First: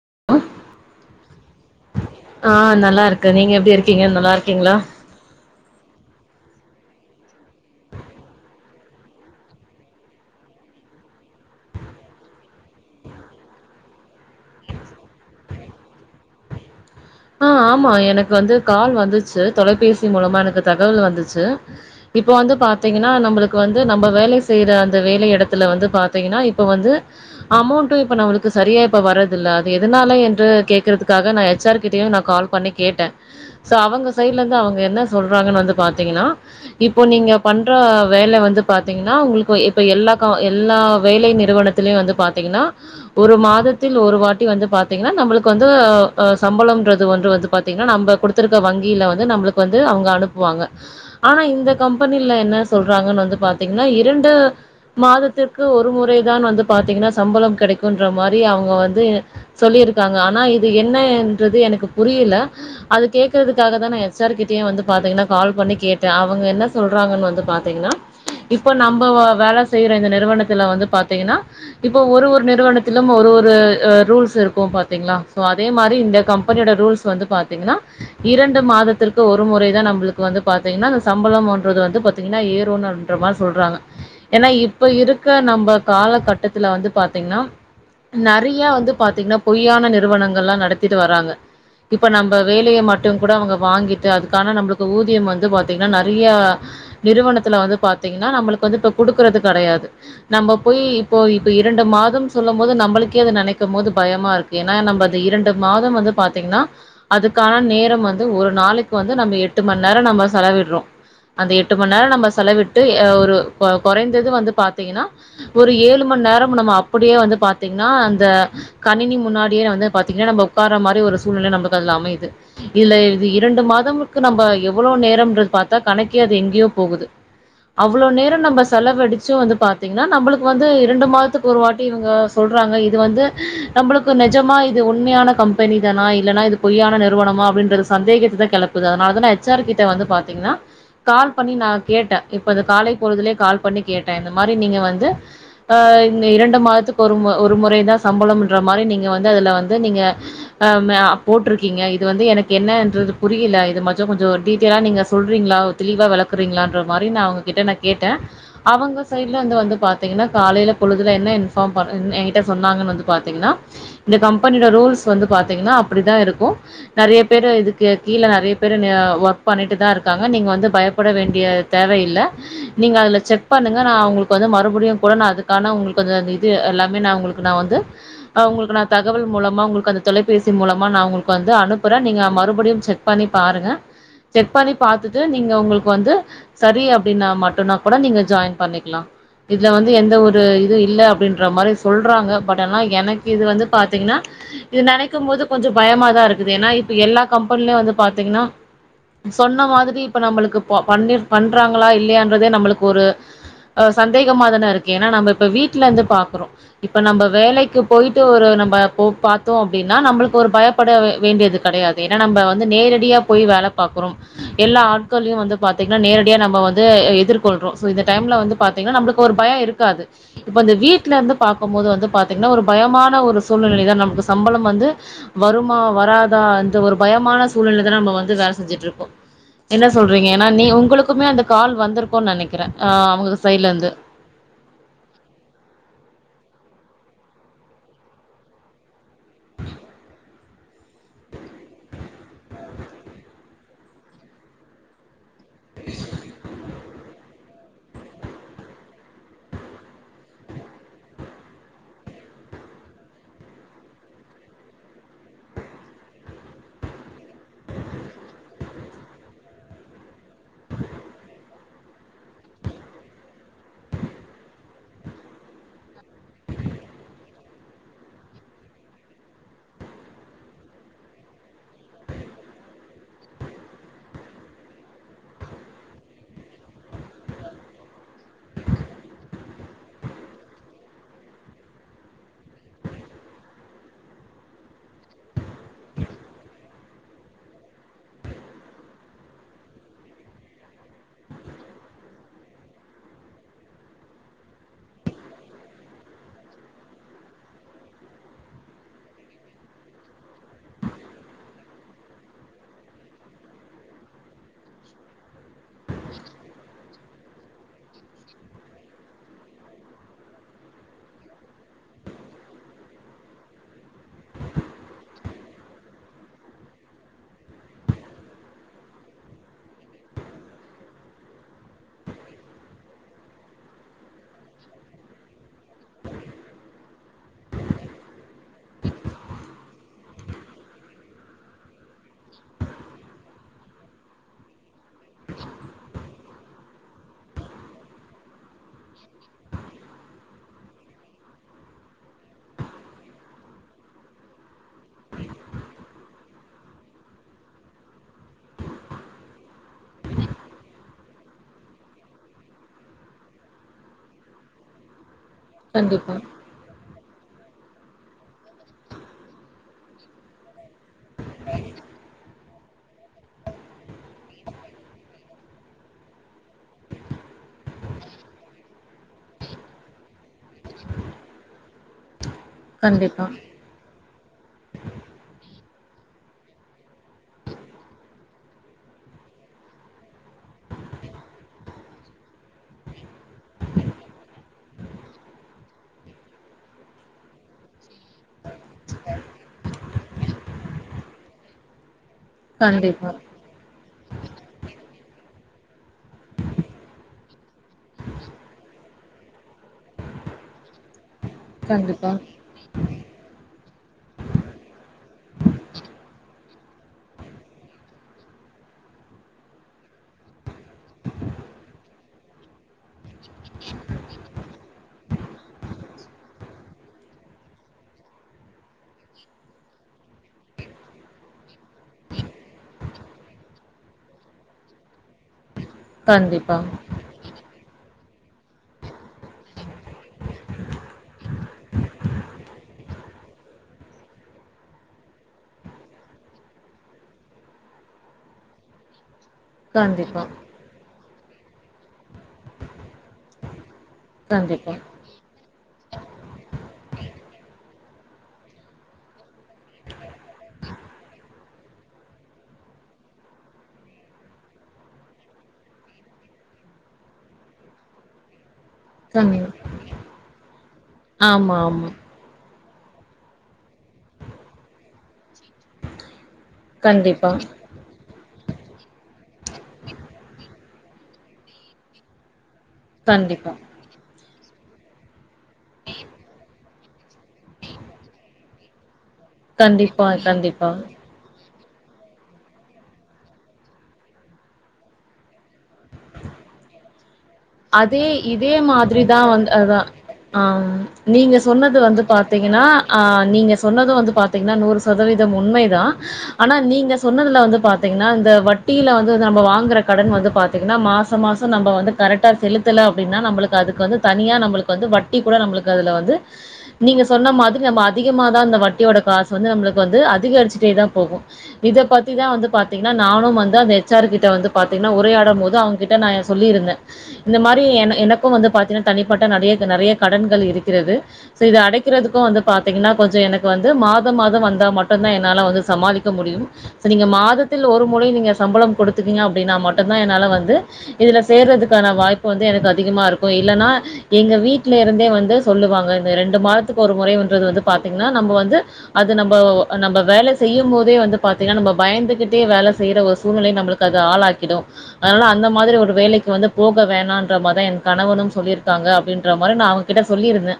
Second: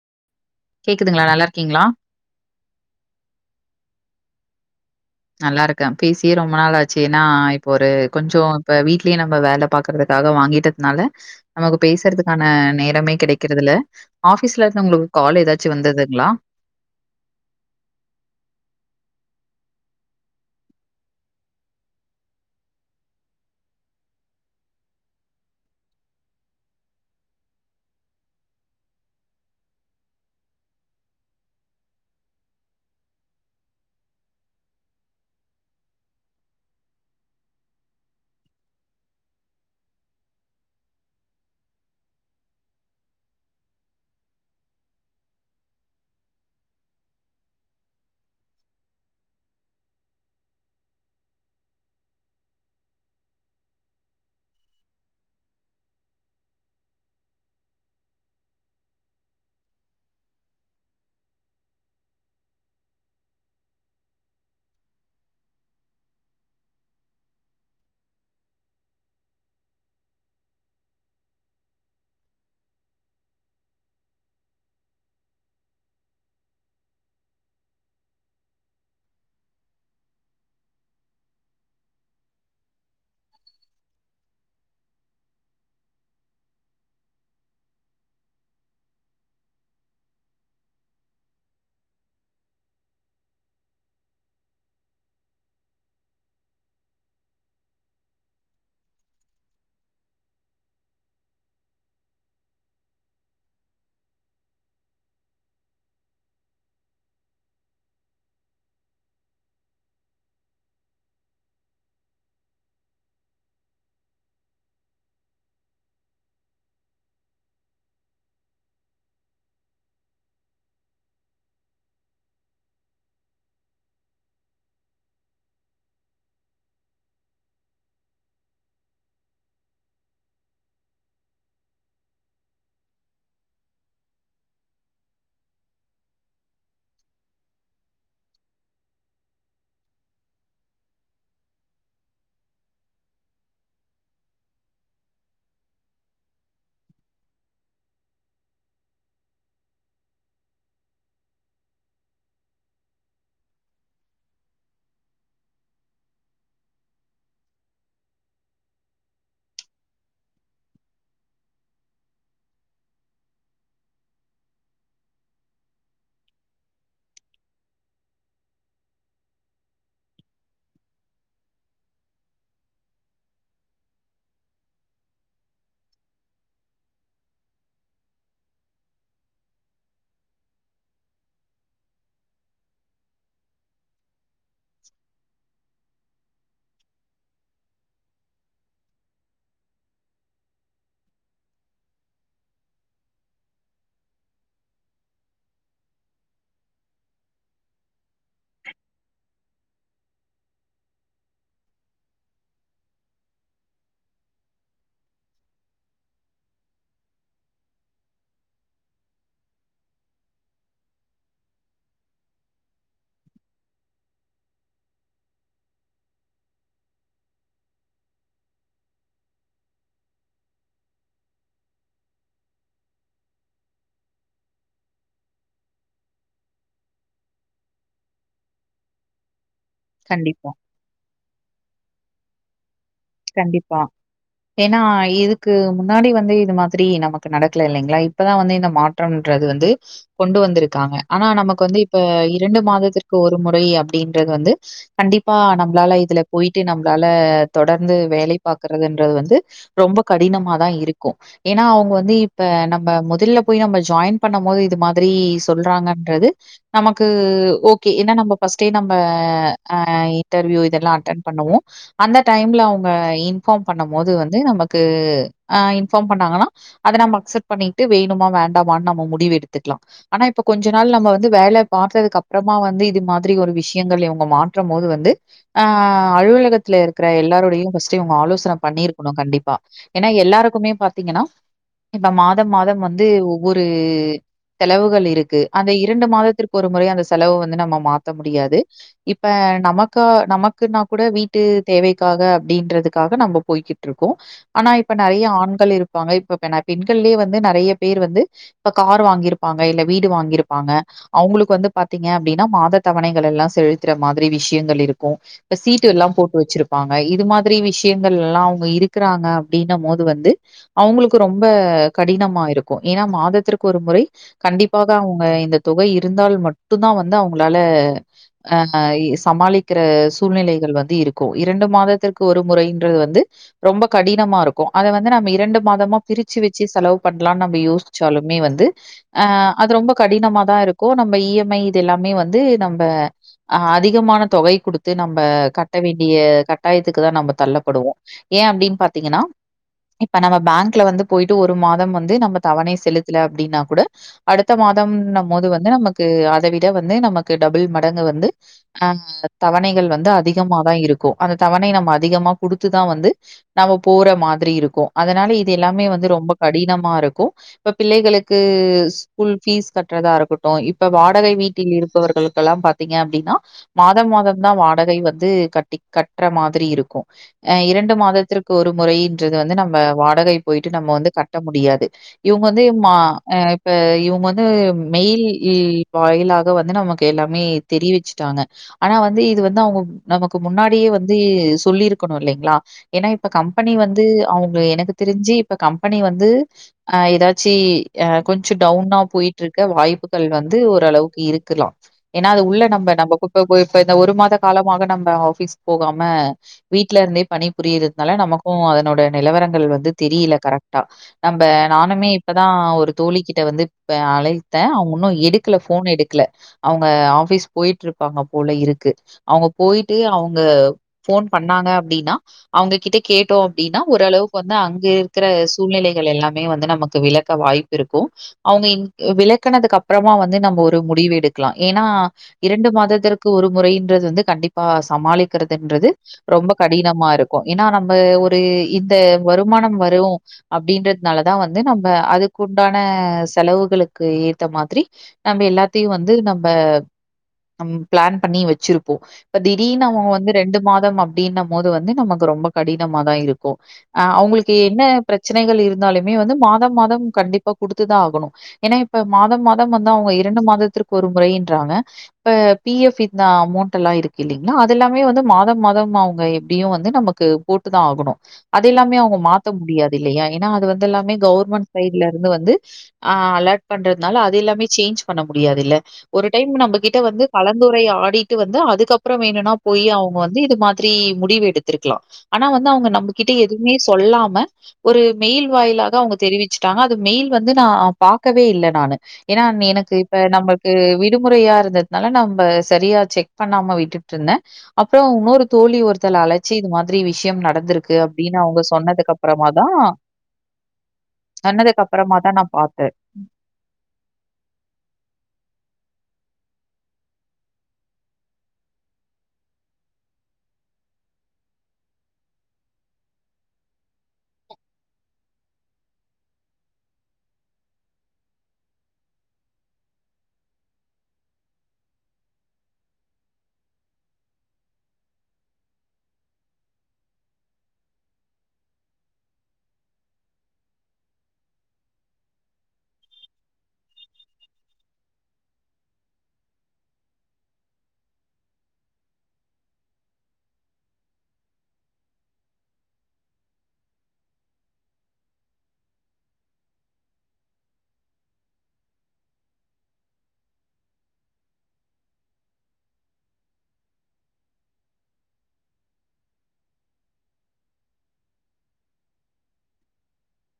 [inaudible] கேக்குதுங்களா நல்லா இருக்கீங்களா ஆஹ் நல்லா இருக்கன் நீங்க எப்படி இருக்கீங்க நல்லா இருக்கீங்களா நல்லா இருக்கேன் பேசியே ரொம்ப நாள் ஆச்சு நான் இப்போ ஒரு கொஞ்சம் இப்ப வீட்லயே நம்ம வேலை பாக்குறதுக்காக வாங்கிட்டதுனால நமக்கு பேசுறதுக்கான நேரமே கிடைக்றது இல்ல ஆபீஸ்ல இருந்து உங்களுக்கு கால் ஏதாச்சும் வந்ததுங்களா ஆஹ் ஆமா எனக்கு வந்து கால் வந்துச்சு தொலைபேசி மூலமா எனக்கு தகவல் வந்துச்சு இப்ப வந்து பாத்தீங்கன்னா நம்மளுக்கு வந்து நம்ம வேலை செய்யற அந்த வேலை இடத்துல வந்து பாத்தீங்கன்னா இப்ப வந்து அமௌண்டும் இப்ப நம்மளுக்கு சரியா இப்ப வர்றது இல்ல அது எதனால என்று கேக்குறதுக்காக நான் எச் ஆர் கிட்டையும் நான் கால் பண்ணி கேட்டேன் சோ அவங்க சைட்ல இருந்து அவங்க என்ன சொல்றாங்கன்னு வந்து பாத்தீங்கன்னா இப்ப நீங்க பண்ற வேலை வந்து பாத்தீங்கன்னா உங்களுக்கு இப்ப எல்லா எல்லா வேலை நிறுவனத்திலயும் வந்து பாத்தீங்கன்னா ஒரு மாதத்தில் ஒரு வாட்டி வந்து பாத்தீங்கன்னா நம்மளுக்கு வந்து சம்பளம்ன்றது ஒன்று வந்து பாத்தீங்கன்னா நம்ம குடுத்துருக்க வங்கியில வந்து நம்மளுக்கு வந்து அவங்க அனுப்புவாங்க ஆனா இந்த கம்பெனியில என்ன சொல்றாங்கன்னு வந் பாத்தீங்கன்னா இரண்டு மாதத்திற்கு ஒரு முறைதான் வந்து பாத்தீங்கன்னா சம்பளம் கிடைக்குன்ற மாதிரி அவங்க வந்து சொல்லியிருக்காங்க ஆனா இது என்ன றது எனக்கு புரியல அது கேக்குறது காக தான் நான் எச் ஆர் கிட்டயும் வந்து பாத்தீங்கன்னா நான் கால் பண்ணி கேட்டேன் அவுங்க என்ன சொல்றாங்கனு வந்து பாத்தீங்கன இப்போ நம்ப வேலை செய்யுற இந்த நிறுவனத்துல பாத்திங்கனா இப்ப ஒரு ஒரு நிறுவனத்திலும் ஒரு ஒரு ரூல்ஸ் இருக்கும் பாத்தீங்களா சோ அதே மாரி கம்பெனியோட ரூல்ஸ் வந்து பாத்தீங்கனா இரண்டு மாதத்திற்கு ஒரு முறை தான் நம்மளுக்கு வந்து பாத்தீங்கனா சம்பளம்றது வந்து பாத்தீங்கன்னா ஏறு ன்ற மாரி சொல்றாங்க ஏன்னா இப்ப இருக்க நம்ப காலகட்டத்தில வந்து பாத்தீங்கன்னா நெறய வந்து பாத்தீங்கன்னா பொய்யான நிறுவனங்கள்லாம் நடத்தி ட்டு வறாங்க இப்ப நம்ம வேலையை மட்டும் கூட அவங்க வாங்கிட்டு அதுக்கான நம்மளுக்கு ஊதியம் வந்து பாத்தீங்கன்னா நிறைய நிறுவனத்துல வந்து பாத்தீங்கன்னா நம்மளுக்கு வந்து இப்ப குடுக்கறது கிடையாது நம்ம போய் இப்போ இப்ப இரண்டு மாதம் சொல்லும் போது நம்மளுக்கே அது நினைக்கும் போது பயமா இருக்கு ஏன்னா நம்ம அது இரண்டு மாதம் வந்து பாத்தீங்கன்னா அதுக்கான நேரம் வந்து ஒரு நாளைக்கு வந்து நம்ம எட்டு மணி நேரம் நம்ம செலவிடுறோம் அந்த எட்டு மணி நேரம் நம்ம செலவிட்டு ஒரு குறைந்தது வந்து பாத்தீங்கன்னா ஒரு ஏழு மணி நேரம் நம்ம அப்படியே வந்து பாத்தீங்கன்னா அந்த கணினி முன்னாடியே வந்து பாத்தீங்கன்னா நம்ம உட்காரற மாதிரி ஒரு சூழ்நிலை நமக்கு அதுல அமையுது இதுல இரண்டு மாதம்க்கு நம்ம எவ்வளவு நேரம்ன்றது பார்த்தா கணக்க அது எங்கேயோ போகுது அவ்வளோ நேரம் நம்ம செலவடிச்சு வந்து பாார்த்தீங்கன்னா நம்மளுக்கு வந்து இரண்டு மாதத்துக்கு ஒரு வாட்டி இவங்க சொல்றாங்க இது வந்து நம்மளுக்கு நிஜமா இது உண்மையான கம்பெனி தான இல்ல்ன்னா இது பொய்யான நிறுவனமா அப்டின்ற சந்தேகத்தைதான் கிளப்புது அதனாலதான எச்ஆர் கிட்ட வந்து பாத்தீங்கன்னா கால் பண்ணி நான் கேட்டேன் இப்ப இந்த காலை பொழுதுலே கால் பண்ணி கேட்டேன் இந்த மாதிரி நீங்க வந்துஹ இரண்டு மாதத்துக்கு ஒரு முறை ஒரு முறை தான் சம்பளம்ன்ற மாதிரி நீங்க வந்து அதுல வந்து நீங்க போட்டிருக்கீங்க இது வந்து எனக்கு என்னன்றது புரியல இது மட்டும் கொஞ்சம் டீட்டெய்லா நீங்க சொல்றீங்களா தெளிவா விளக்குறீங்கள மாதிரி ந அவங்க கிட்ட நான் கேட்டேன் அவங்க சைடல வந்து பாத்தீங்கன்னா காலையில பொழுதுல என்ன இன்பார்ம் என்கிட்ட சொன்னாங்கன்னு வந்து பாத்தீங்கன்னா இந்த கம்பெனியோட ரூல்ஸ் வந்து பாத்தீங்கன்னா அப்படிதான் இருக்கு நறய பேதுக்கு இதுக்கு கீழ நைய ஒர்க் பண்ணிட்டு தான் இருக்காங்க நீங்க வந்து பயப்பட வேண்டிய தேவை இல்ல நீங்கதுல செக் பண்ணுங்கங்கந்து மபடியும் கூட அதுக்கானங்களுக்கு எல்லாம உங்களுக்கு வந்து உங்களுக்கு நா தகவல் மூலமா உங்களுக்கு தொலைபேசி மூலமா நா உங்குளுக்கு வந்து அனுப்புறே நீங்க மறுபுடியும் செக் பண்ணி பாருங்க செக் பண்ணி பாத்துட்டு நீங்க உங்குளுக்கு வந்து சரி அப்டின்னா மட்டுன்னா கூட நீங்க ஜாயின் பண்ணிக்லா இதுல வந்து எந்த ஒரு இது இல்ல அப்டின்ற மாரி சொல்றாங்க பட் ஆனா எனக்கு இது வந்து பாத்தீங்கின்னா இது நெனைக்கும் போது கொஞ்சம் பயமாதா இருக்குது ஏன்னா இப்ப எல்லா கம்பெனிலயும் வந்து பாத்தீங்கின்னா ம் சொன்ன மாதுரி இப்ப நம்மளுக்கு ப பண்ணிற் பண்றாங்களா இல்லையறதே நம்மளுக்கு ஒரு அ சந்தேகமா தானே இருக்கு ஏன்னா நம்ப இப்ப வீட்லந்து பாக்குறோ இப்ப நம்ப வேலைக்கு போயிட்டு ஒரு நம்ப போ பாத் த்தோ அப்டின்னா நம்புளுக்கு ஒரு பயப்பட வே வேண்டியது கடையாது ஏன்னா நம்ப வந்து நேரடியா போய் வேல பாக்குறோம் எல்லா ஆட்கள்ளயும் வந்து பாத்தீங்கன்னா நேரடியா நம்ம வந்து அ எதிர்கொள்றோ சோ இந்த டைம்ல வந்து பாத்தீங்கன்னா நம்புளுக்கு ஒரு பயோ இருக்காது இப்ப அந்த வீட்லருந்து பாக்கும்போது வந்து பாத்தீங்கன்னா ஒரு பயமான ஒரு சூழ்நிலை தா நம்ம ஸ் சம்பளம் வந்து வருமா வராதா இந்த ஒரு பயமான சூழ்நிலை தான நம்ம வந்து வேல செஞ்சுட்ருக்கோ என்ன சொல்றீங்க ஏன்னா கண்டிப்பா, நீ உங்குளுக்குமே அந்த கால் வந்துருக்கோன் நனைக்கிறே கண்டிப்பா ஏன்னா இதுக்கு முன்னாடி வந் ந்து இது மாதிரி நமக்கு நடக்க்ல இல்லைங்களா இப்பதா வந்து இந்த மாட் ட்றோன் ன்றது வந்து கொண்டு வந்துருக்காங்க ஆனா நமக்கு வந்து இப்ப இரண்டு மாதத்திற்கு ஒரு முறை அப்புடின்றது வந்து கண்டிப் ப்பா நம்புளால இதுல போயிட்டு நம்புளால தொடர் ந்து வேலை பாகறதுன்றது வந்து ரொம்ப கடினம தா இருக்கு ஏன்னா அவங்க வந்து இப்ப நம்ம முதல்ல போய் நம்ம ஜாயின் பண்ணும் போது இது மாதிரி சொல்றாங்கன்றது நமக்கு ஓகே ஏன்னா நம்ம பஸ்ட்டே நம்ம ஆஹ இன்டர்வியு இதல்லா அட்டன் பண்ணுவோ அந்த டைம்ல அவங் ங்க இன்ஃபார்ம் பண்ணும் போது வந்து நமக்கு ஆ இன்பார்ம் பண்ணாங்கன்னா அத நம்ப அக்சப்ட் பண்ணிட்டு வேணுமா வேண்டாமனு நம்ம முடிவு எடுத்துக்கலா ஆனா இப்ப கொஞ்ச நாள் நம்ம வந்து வேலை பாத்ததுக்கு அப்புறமா வந்து இது மாதிரி ஒரு விஷயங்கள் இவங்க மாற்றும் போது வந்து ஆ அலுவலகத்துல இருக்கிற எல்லாரருடையு ஃபர்ஸ்ட் இவங்க ஆலோசனை பண்ணிருக்கணு கண்டிப்பா ஏன்னா எல்லாருக்குமே பாத்தீங்கன்னா இந்த மாத மாதம் வந்து ஒவ்வொரு செலவுகள் இருக்கு அந்த இரண்டு மாதத்திற்கு ஒரு முறை அந்த செலவு வந்து நம்ம மாத்த முடியாது இப்ப நமக்க நமக்குன்னா கூட வீட்டு தேவைக்காக அப்டின்றதுக்காக நம்ப போய்கிட்டு இருக்கோ ஆனா இப்ப நெறைய ஆண்கள் இருப்பாங்க இப்ப பென பெண்கள்ளலயே வந்து நெறைய பேர் வந்து இப்ப கார் வாங்கிருப்பாங்க இல்ல வீடு வாங்கிருப்பாங்க அவங்களுக்கு வந்து பாத்தீங்க அப்டின்னா மாத தவணைகள் எல்லா செலுத்துற மாரி விஷயங்கள் இருக்கு இப்ப சீட்டு எல்லா போட்டு வெச்சிருப்பாங்க இது மாதிரி விஷயங்கள் எல்லா அவங்க இருக்கிறாங்க அப்டின்ன போது வந்து அவங்களுக்கு ரொம்ப கடினமா இருக்கு ஏன்னா மாதத்திற்கு ஒரு முறை கண்டிப்பாக அவங்க இந்த தொகை இருந்தால் மட்டும் தா வந்து அவங்களால அஹ் சமாளிக்கிற சூழ்நிலைகள் வந்து இருக்கு இரண்டு மாதத்திற்கு ஒரு முறைன்றது வந்து ரொம்ப கடினமா இருக்கு அத வந்து நம்ம இரண்டு மாதமா பிரிச்சு வச்சு செலவு பண்ணலாம்னு நம்ம யோசிச்சாலுமே வந்து அஹ் அது ரொம்ப கடினமா தான இருக்கு நம்ம இ எம் ஐ இது எல்லாமே வந்து நம்ப ஹ அதிகமான தொகை கொடுத்து நம்ப கட்ட வேண்டிய கட்டாய துக்கு தா நம்ம தள்ளப்படுவோ ஏ அப்படனு பாத்தீங்கன்னா இப்ப நம்ம பேங்க்ல வந்து போயிட்டு ஒரு மாதம் வந்து நம்ம தவணை செலுத்தல அப்டின்னா கூட அடுத்த மாதம்ன்ன போது வந்து நமக்கு அதை விட வந்து நமக்கு டபள் மடங்கு வந்து ஹ தவணைகள் வந்து அதிகம தான இருக்கு அந்த [unintelligible] தவணை நம்ம அதிகமா குடுத்துதா வந்து நம்ம போற மாதிரி இருக்கு அதனால இப் இது எல்லாமே வந்து கண்டிப்பா ரொம்ப கடினமா இருக் கு இப்ப பிள்ளைகளுக்கு ஸ்கூல் பீஸ் கட்டுறதா இருக்கட்டு இப்ப வாடகை வீட்டில் இருப்பவர்களுக்கெல்லா பாத்தீங்க அப்டின்னா மாதா மாதம் தா வாடகை வந்து கட்டி கட் கட்டுற மாதிரி இருக்கு அஹ் இரண்டு மாதத்திற்கு ஒரு முறை இன்றது வந்து நம்ம வாடகை போயிட்டு நம்ம வந்து கட்ட முடியாது இவங்க வந்து ம கண்டிப்பா அஹ இப்ப இவங்க வந் து மெயில் ல் வாயிலாக வந்து நமக்கு எல்லாமே தெரிவிச்சுட்டாங்க ஆனா வந்து இது வந்து அவங்க நமக்கு முன்னாடியே வந் ந்து சொல்லிருக்கணு இல்லைங்களா ஏன்னா இப்ப கம்பெனி வந்து அவங்க எனக்கு தெரிஞ்சு இப்ப கம்பெனி வந்து அஹ் எதாச்சு அஹ் கொஞ்ச டவுனா போயிட்டுருக்க வாய்ப்புகள் வந்து ஓரளவுக்கு இருக்கலா ஏன்னா அது உள்ள நம்ம கண்டிப்பா நம்ம [unintelligible] ந்த ஒரு மாத காலமாக நம்ப ஆஃபிஸ் போகாம வீடல இருந்தே பணி புரியறதுனால நமக்கு அதனோட நிலவரங்கள் வந்து தெரியல கரெக்டா நம்ப நானுமே கண்டிப்பா இப்பதா ஒரு தோழி கிட்ட வந்து இப்ப அலைத்த அவங்க உன்னு எடுக்கல ஃபோன் எடுக்கல அவங்க ஆஃபீஸ் போயிட்டு இருப்பாங்க போல இருக்கு அவங்க போயிட்டு அவங் ங்க ஃபோன் பண்ணாங்க அப்டினா அவங்க கிட்ட கேட்டோ அப்டின்னா ஓரளவுக்கு வந்து அங்க இருக்கிற சூழ்நிலைகள் எல்லாமே வந்து நமக்கு விளக்க வாய்ப்பு இருக்கு அவங்க ங் விளக்கனதுக்கு அப்புறமா வந்து நம்ம ஒரு முடிவு எடுக்கலா ஏன்னா இரண்டு மாதத்திற்கு ஒரு முறைன்றது வந்து கண்டிப்பா சமாளிக் ன்றது ரொம்ப கண்டிப்பா கடினமா இருக்கு ஏன்னா நம்ப ஒரு இந்த வருமானம் வரு அப்டின்றதுனாலதா வந்து நம்ப அதுக்குண்டான செலவுகளுக்கு ஏத்த மாதிரி நம்ப எல்லாத்தையும வந்து நம்ப நம் பிளான் பண்ணி வச்சிருப்போ திடீர்னு நம கண்டிப்பா வந் மாதம் அப்டின்னம்போது வந்து நமக்கு ரொம்ப கடினமா தா இருக்கு அஹ் அவங்களுக்கு கண்டிப்பா என்ன பிரச்சனைகள் இரு ந்தாலுமே வந்து மாதம் மாதம் கண்டிப்பா குடுத்துதா ஆகணு ஏனா இப்ப மாதம் மாதம் வந்து அவங்க இரண்டு மாதத்திற்கு ஒரு முறை இன்றாங்க இப்ப பி எஃப் இந்த அமௌண்ட் எல்லா இருக்கு இல்லிங்களா அதெல்லா பையுமே வந்து மாதம் மாதம் அவங்க எப்டியு வந்து நம்பக்கு போட்டுதா ஆகணு அது எல்லாமே அவங்க கண் மாத்த முடியாது இல்லையா ஏன்னா அது வந்து எல்லாமே ஆமா கவுர்மெண்ட் ஆமா சைட்ல இருந்து வந்து ஆஹ் அலாட் பண்றதுனால அது எல்லாமே சேஞ்ச் பண்ண முடியாது இல்ல ஒரு டைம் நம்ப கிட்ட வந்து கண்டிப்பா கலந்துரைய ஆடி டு வந்தா அதுக் அப்புற வேணுனா போய் அவங்க வந்து இது மாதிரி முடிவு எடுத்திருக்கலா அ னா வந்து அவங்க நம்பகிட்ட கண்டிப்பா எதுவுமே சொல்லாம ஒரு மெயில் வாயிலாக அவங்க தெரிவிச்சிட்டாங்க அது மெயில் வந்து நா பாக்கவே இல்ல நானு ஏன்னா எனக்கு கண்டிப்பா இப்ப கண்டிப்பா நம்பளுக்கு விடுமுறையா இருந்தது னால நம்ப செரியா செக் பண்ணாம விட்டுட்ருந்தே அப்புறோ இன்னொரு தோழி ஒருத்தல் அழச்சி இது மாதிரி விஷ் அதே இதே மாதிரிதா வந் அப்புறமா தான் அதா ஆம் நீங்க சொன்னது சொன்னதுக்கு வந்து அப்புறமா தான் நான் பாத்தீங்கன்னா பார்த்தேன். அ நீங்க சொன்னது வந்து பாத்தீங்கன்னா நூறு சதவீதம் உண்மைதா ஆனா நீங்க சொன்னதுல வந்து பாத்தீங்ன்னா இந்த வட்டியில வந்து து நம்ப வாங்குற கடன் வந்து பாத்தீங்கன்னா மாச மாசோ நம்ப வந்து கரெட் டா செலுத்தல அப்டின்னா நம்பளுக்கு அதுக்கு வந்து தனியா நம்பளுக்கு வந்து வட்டி கூட நம்பளுக்கு அதுல வந்து நீங்க சொன்ன மாதிரி நம்ப அதிகமா தா அந்த வட்டியோட காசு வந்து நம்புளுக்கு வந்து அதிகரிச்சுட்டே தா போகூ இத பத்திதா வந்து பாத்தீங்ன்னா நானும் வந்து அந்த எச்ஆர் கிட்ட வந்து பாத்தீங்ன்னா உரையாடம் போது அவுங்கிட்ட நா இ சொல்லியிருந்தே இந்த மாரி என எனக்கூ வந்து பாத்தீனா தனிப்பட்ட நறைய நறைய கடன்கள் இருக்கிறது சோ இத அடைக்கிறதுக்கூ வந்து பாத்தீங்கன்னா கொஞ்ச எனக்கு வந்து மாதம் மாதம் வந்தா மட்டுந்தா என்னால வந்து சமாளிக்க முடியும் ச நீங்க மாதத்தில் ஒரு முறை நீங்க சம்பளம் கொடுத்துடீங்க அப்டினா மட்டுந்தா என்னால வந்து இதுல சேர்றதுக் க்கான வாய்ப்பு வந்து எனக்கு அதிகமா இருக்கூ இல்லன்னா எங்க வீட்ல இருந்தே வந்து சொல்லுவாங்க இந்த ரெண்டு மாதத்துக்கு ஒரு முறைவுன்றது வந்து பாத்திங்னா நம்ப வந்து அது நம்போ வ வ நம்ப வேல செய்யும் போதே வந்து பாத்திங்கனா நம்ப பயந்துகிட்டே வேல செய்ற ஒரு சூழ்நிலயு நம்பளுக்கு அது ஆளாக்கிடு அதனால அந்த மாதிரி ஒரு வேலைக்கு வந்துப் போக வேணான்ற மார்தா என் கணவனும் சொல்லியிருக்காங்க அப்டின்ற மாரி நா அவுங்கிட்ட சொல்லிருந்தே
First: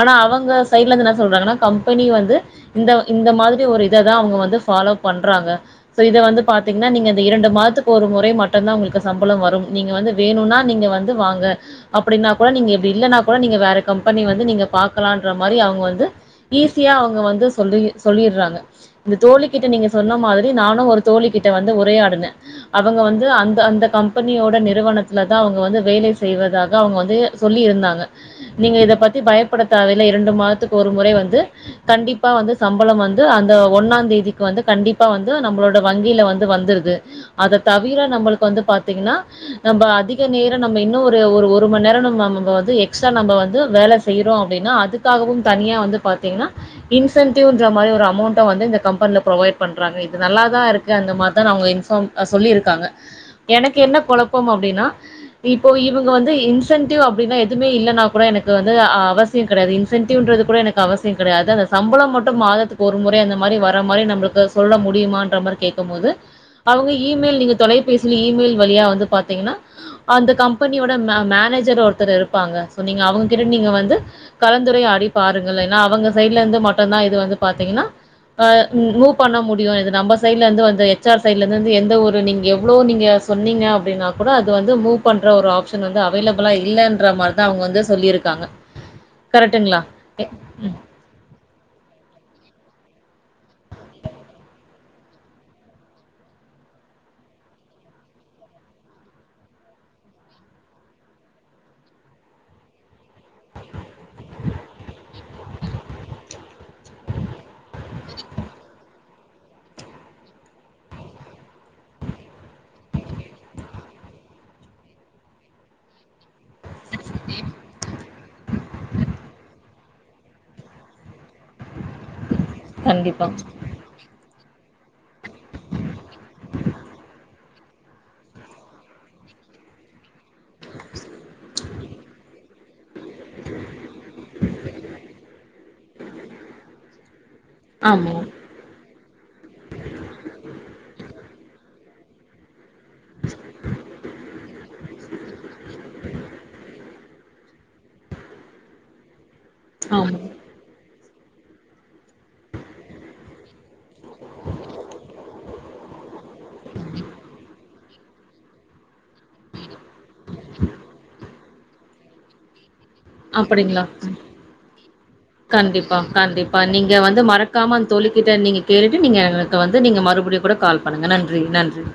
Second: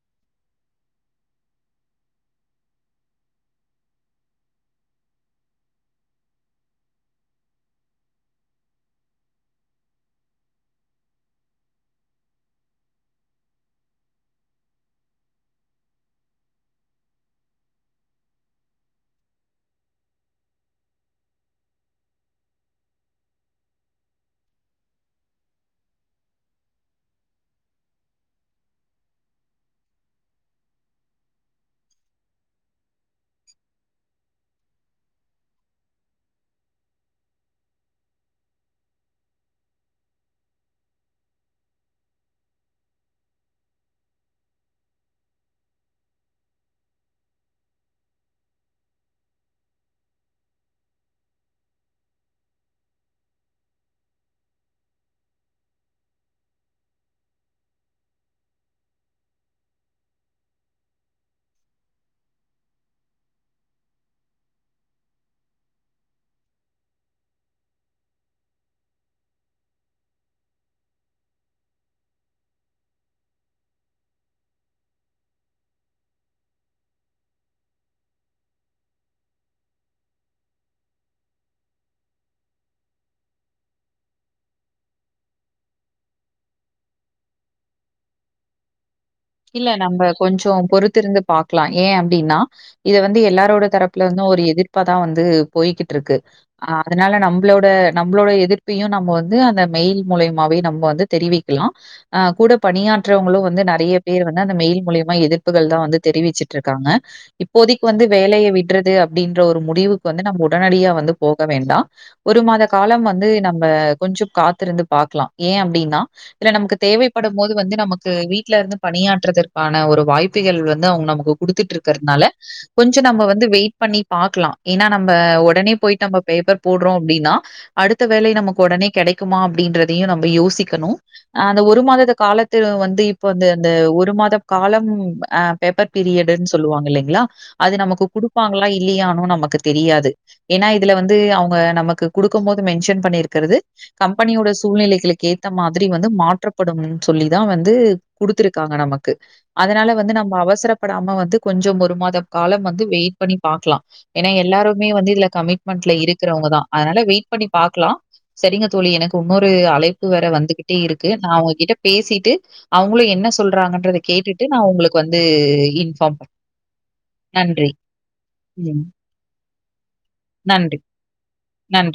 ஆனா அவுங்க சைட்லந்து என்னா சொல்றாங்கன்னா கம்பெனி வந்து இந்தவ இந்த மாதிரி ஒரு இத தா அவுங்க வந்து ஃபாலோ பண்றாங்க சோ இத வந்து பாத்தீங்ன்னா நீங்க இந்த இரண்டு மாதத்துக் ஒரு முறை மட்டுந்தா உங்ளுக்கு சம்பளோ வரும் நீங்க வந்து வேணுனா நீங்க வந்து வாங்க அப்படின்னா கூட நீங்க இப்டி இல்லன்னா கூட நீங்க வேற கம்பெனி வந்து நீங்க பாக்கலான்ற மாரி அவுங்க வந்து ஈஸியா அவுங்க வந்து சொல்லி சொல்லீர்றாங்க இந்த தோழி கிட்ட நீங்க சொன்ன மாதிரி நானு ஒரு தோழி கிட்ட வந்து உரையாடுனே அவுங்க வந்து அந்த அந்த கம்பெனியோட நிறுவனத் லதா அவுங்க வந்து வேலை செய்வதாக அவுங்க வந்து சொல்லி இருந்தாங்க நீங்க இத பத்தி பயப்பட தேவயில்ல இரண்டு மாதத்துக்கு ஒரு முறை வந்து கண்டிப்பா வந்து சம்பளம் வந்து அந்த ஒன்னாந் தேதிக்கு வந்து கண்டிப்பா வந்து நம்பளோட வங்கியில வந்து வந்துருது அத தவிர நம்பளுக்கு வந்து பாத்தீங்கன்னா நம்பத் அதிக நேர நம்ம இன்னு ஒரு ஒரு ஒரு மண் நேர நம்ம வந்து எக்ஸ்ட்ரா நம்ம வந்து வேல செய்யறோ அப்டின்னா அதுக்காகவும் தனியா வந்து பாத்தீங்ன்னா இன்சென்டிவ்ன்ற மாரி ஒரு அமௌண்ட்ட வந்து இந்த கம்பெனில ப்ரொவைட் பண்றாங்க இது நல்லா தா இருக்கு அந்த மாரி தா அவுங்க இன்ஃபார்ம் ஆ சொல்லி இருக்காங்க எனக்கு என்ன கொழப்பம் அப்டின்னா இப்போ இவுங்க வந்து இன்சென்டிவ் அப்டின்னா எதுமே இல்லன்னா கூட எனக்கு வந்து அவசியம் கெடையாது இன்சென்டிவ்ன்றது கூட எனக்கு அவசிய கெடையாது அந்த சம்பளம் மட்டும் மாதத்துக்கு ஒரு முறை அந்த மாரி வர மாரி நம்பளுக்கு சொல்ல முடியுமான்ற மாரி கேக்கம் போது அவுங்க இமெயில் நீங்க தொலைபேசியில இமெயில் வழியா வந்து பாத்தீங்கன்னா அந்த கம்பெனியோட மே மேனேஜர் ஒருத்தர் இருப்பாங்க சோ நீங்க அவங்ககிட்ட நீங்க வந்து கலந்துரையாடி பாருங்க இல்லைனா அவங்க சைட்ல இருந்து மட்டுந்தா இது வந்து பாத்தீங்கன்னா அ ம் மூவ் பண்ண முடியும் இது நம்ம சைட்ல இருந்து வந்த எச் ஆர் சைட்ல இருந்துந்து எந்த ஒரு நீங்க எவ்ளோ நீங்க சொன்னீங்க அப்டின்னா கூட அத் இது வந்து மூவ் பண்ற ஒரு ஆப்ஷன் வந்து அவைலபிளா இல்லன்ற மாரி தா அவுங்க வந்து சொல்லிருக்காங்க இல்ல நம்ப கொஞ்சோ பொறுத்திருந்து பாக்லா ஏ அப்டின்னா இத வந்து எல்லாரோட தரப்புல வந்து ஒரு எதிர்ப்பாதா வந்து போய்கிட்டு இருக்கு ஆ அதனால நம்பளோட நம்பளோட எதிர்ப்பையு நம்ம வந்து அந்த மெயில் மூலியமாவே நம்ம வந்து தெரிவிக்லா அ கூட பணியாற்றவங்களு வந்து நறையப் பேர் வேனா அந்த மெயில் மூலியமா எதிர்ப்புகள் தா வந்து தெரிவிச்சிட்டு இருக்காங்க இப்போதிக்கு வந்து வேலய விட்றது அப்டின்ற ஒரு முடிவுக்கு வந்து நம்ம உடனடியா வந்து போக வேண்டா ஒரு மாத காலம் வந்து நம்ம கொஞ்சோ காத்திருந்து பாக்லா ஏ அப்டின்னா இல்ல நமக்கு தேவைப்படும் போது வந்து நமக்கு வீட்ல இருந்து பணியாற்றதற்கான ஒரு வாய்ப்புகள் வந்து அவுங்க நமக்கு குடுத்துட்ருக்கிறதுனால கொஞ்சோ நம்ம கண்டிப்பா வந்து வெயிட் பண்ணி பாக்லா ஏன்னா ந நம்ப ஒடனே போய்ட்டு நம்ம பேப்பர் போட்றோ அப்டின்னா அடுத்த வேலை நமக்கு ஒடனே கெடைக்குமா அப்படின்றதையு நம்ம யோசிக் க்கணு ஆ அந்த ஒரு மாதத்த காலத்து வந்து இப்ப வந்து இந்த ஒரு மாத காலம் அ பேப்பர் பீரியடுன் சொல்லுவாங்க இல்லைங்களா அது நமக்கு ஆமா குடுப்பாங்களா இல்லியா நோ நமக் க்கு தெரியாது ஏன்னா இதுல வந்து அவுங் க நமக்கு குடுக்கம் போது மென்ஷன் பண்ணிருக்கிறது கம்பெனியோட சூழ்நிலைகளுக்கு ஏத்த மாதிரி வந்து மாற்றப்படும் சொல்லிதா வந்து குடுத்துருக்காங்க நமக்கு அதனால வந்து ஆமா நம்ம அவசரப் படாம வந்து கொஞ்சோ ஒரு மாத காலம் வந்து வெயிட் பண்ணி பாக்லா ஏன்னா எல்லாருமே வந்து இதுல கமிட்மெண்ட்ல இருக்கறவங்க தா அதனால வெயிட்பண்ணி பாக் க்லா சரிங்க தோழி எனக்கு இன்னொரு அழைப்பு வேற வந்துகிட்டே இருக்கு நா அவுங்ககிட்ட பேசிட்டு அவங்களும் என்ன அப்படிங்ளா சொல்றாங்கன்றத கேட்டுட்டு நான் உங்களுக்கு வந்து கண்டிப்பா இன்ஃபார்ம் பண் கண்டிப்பா நீங்க வந்து நன்றி. மறக்காம அந் தோழிக்கிட்ட நீங்க ம். கேட்டுட்டு நீங்க து நீங்க மறுபடியும் கூட நன்றி, கால் பண்ணுங்க நன்றி நன்றி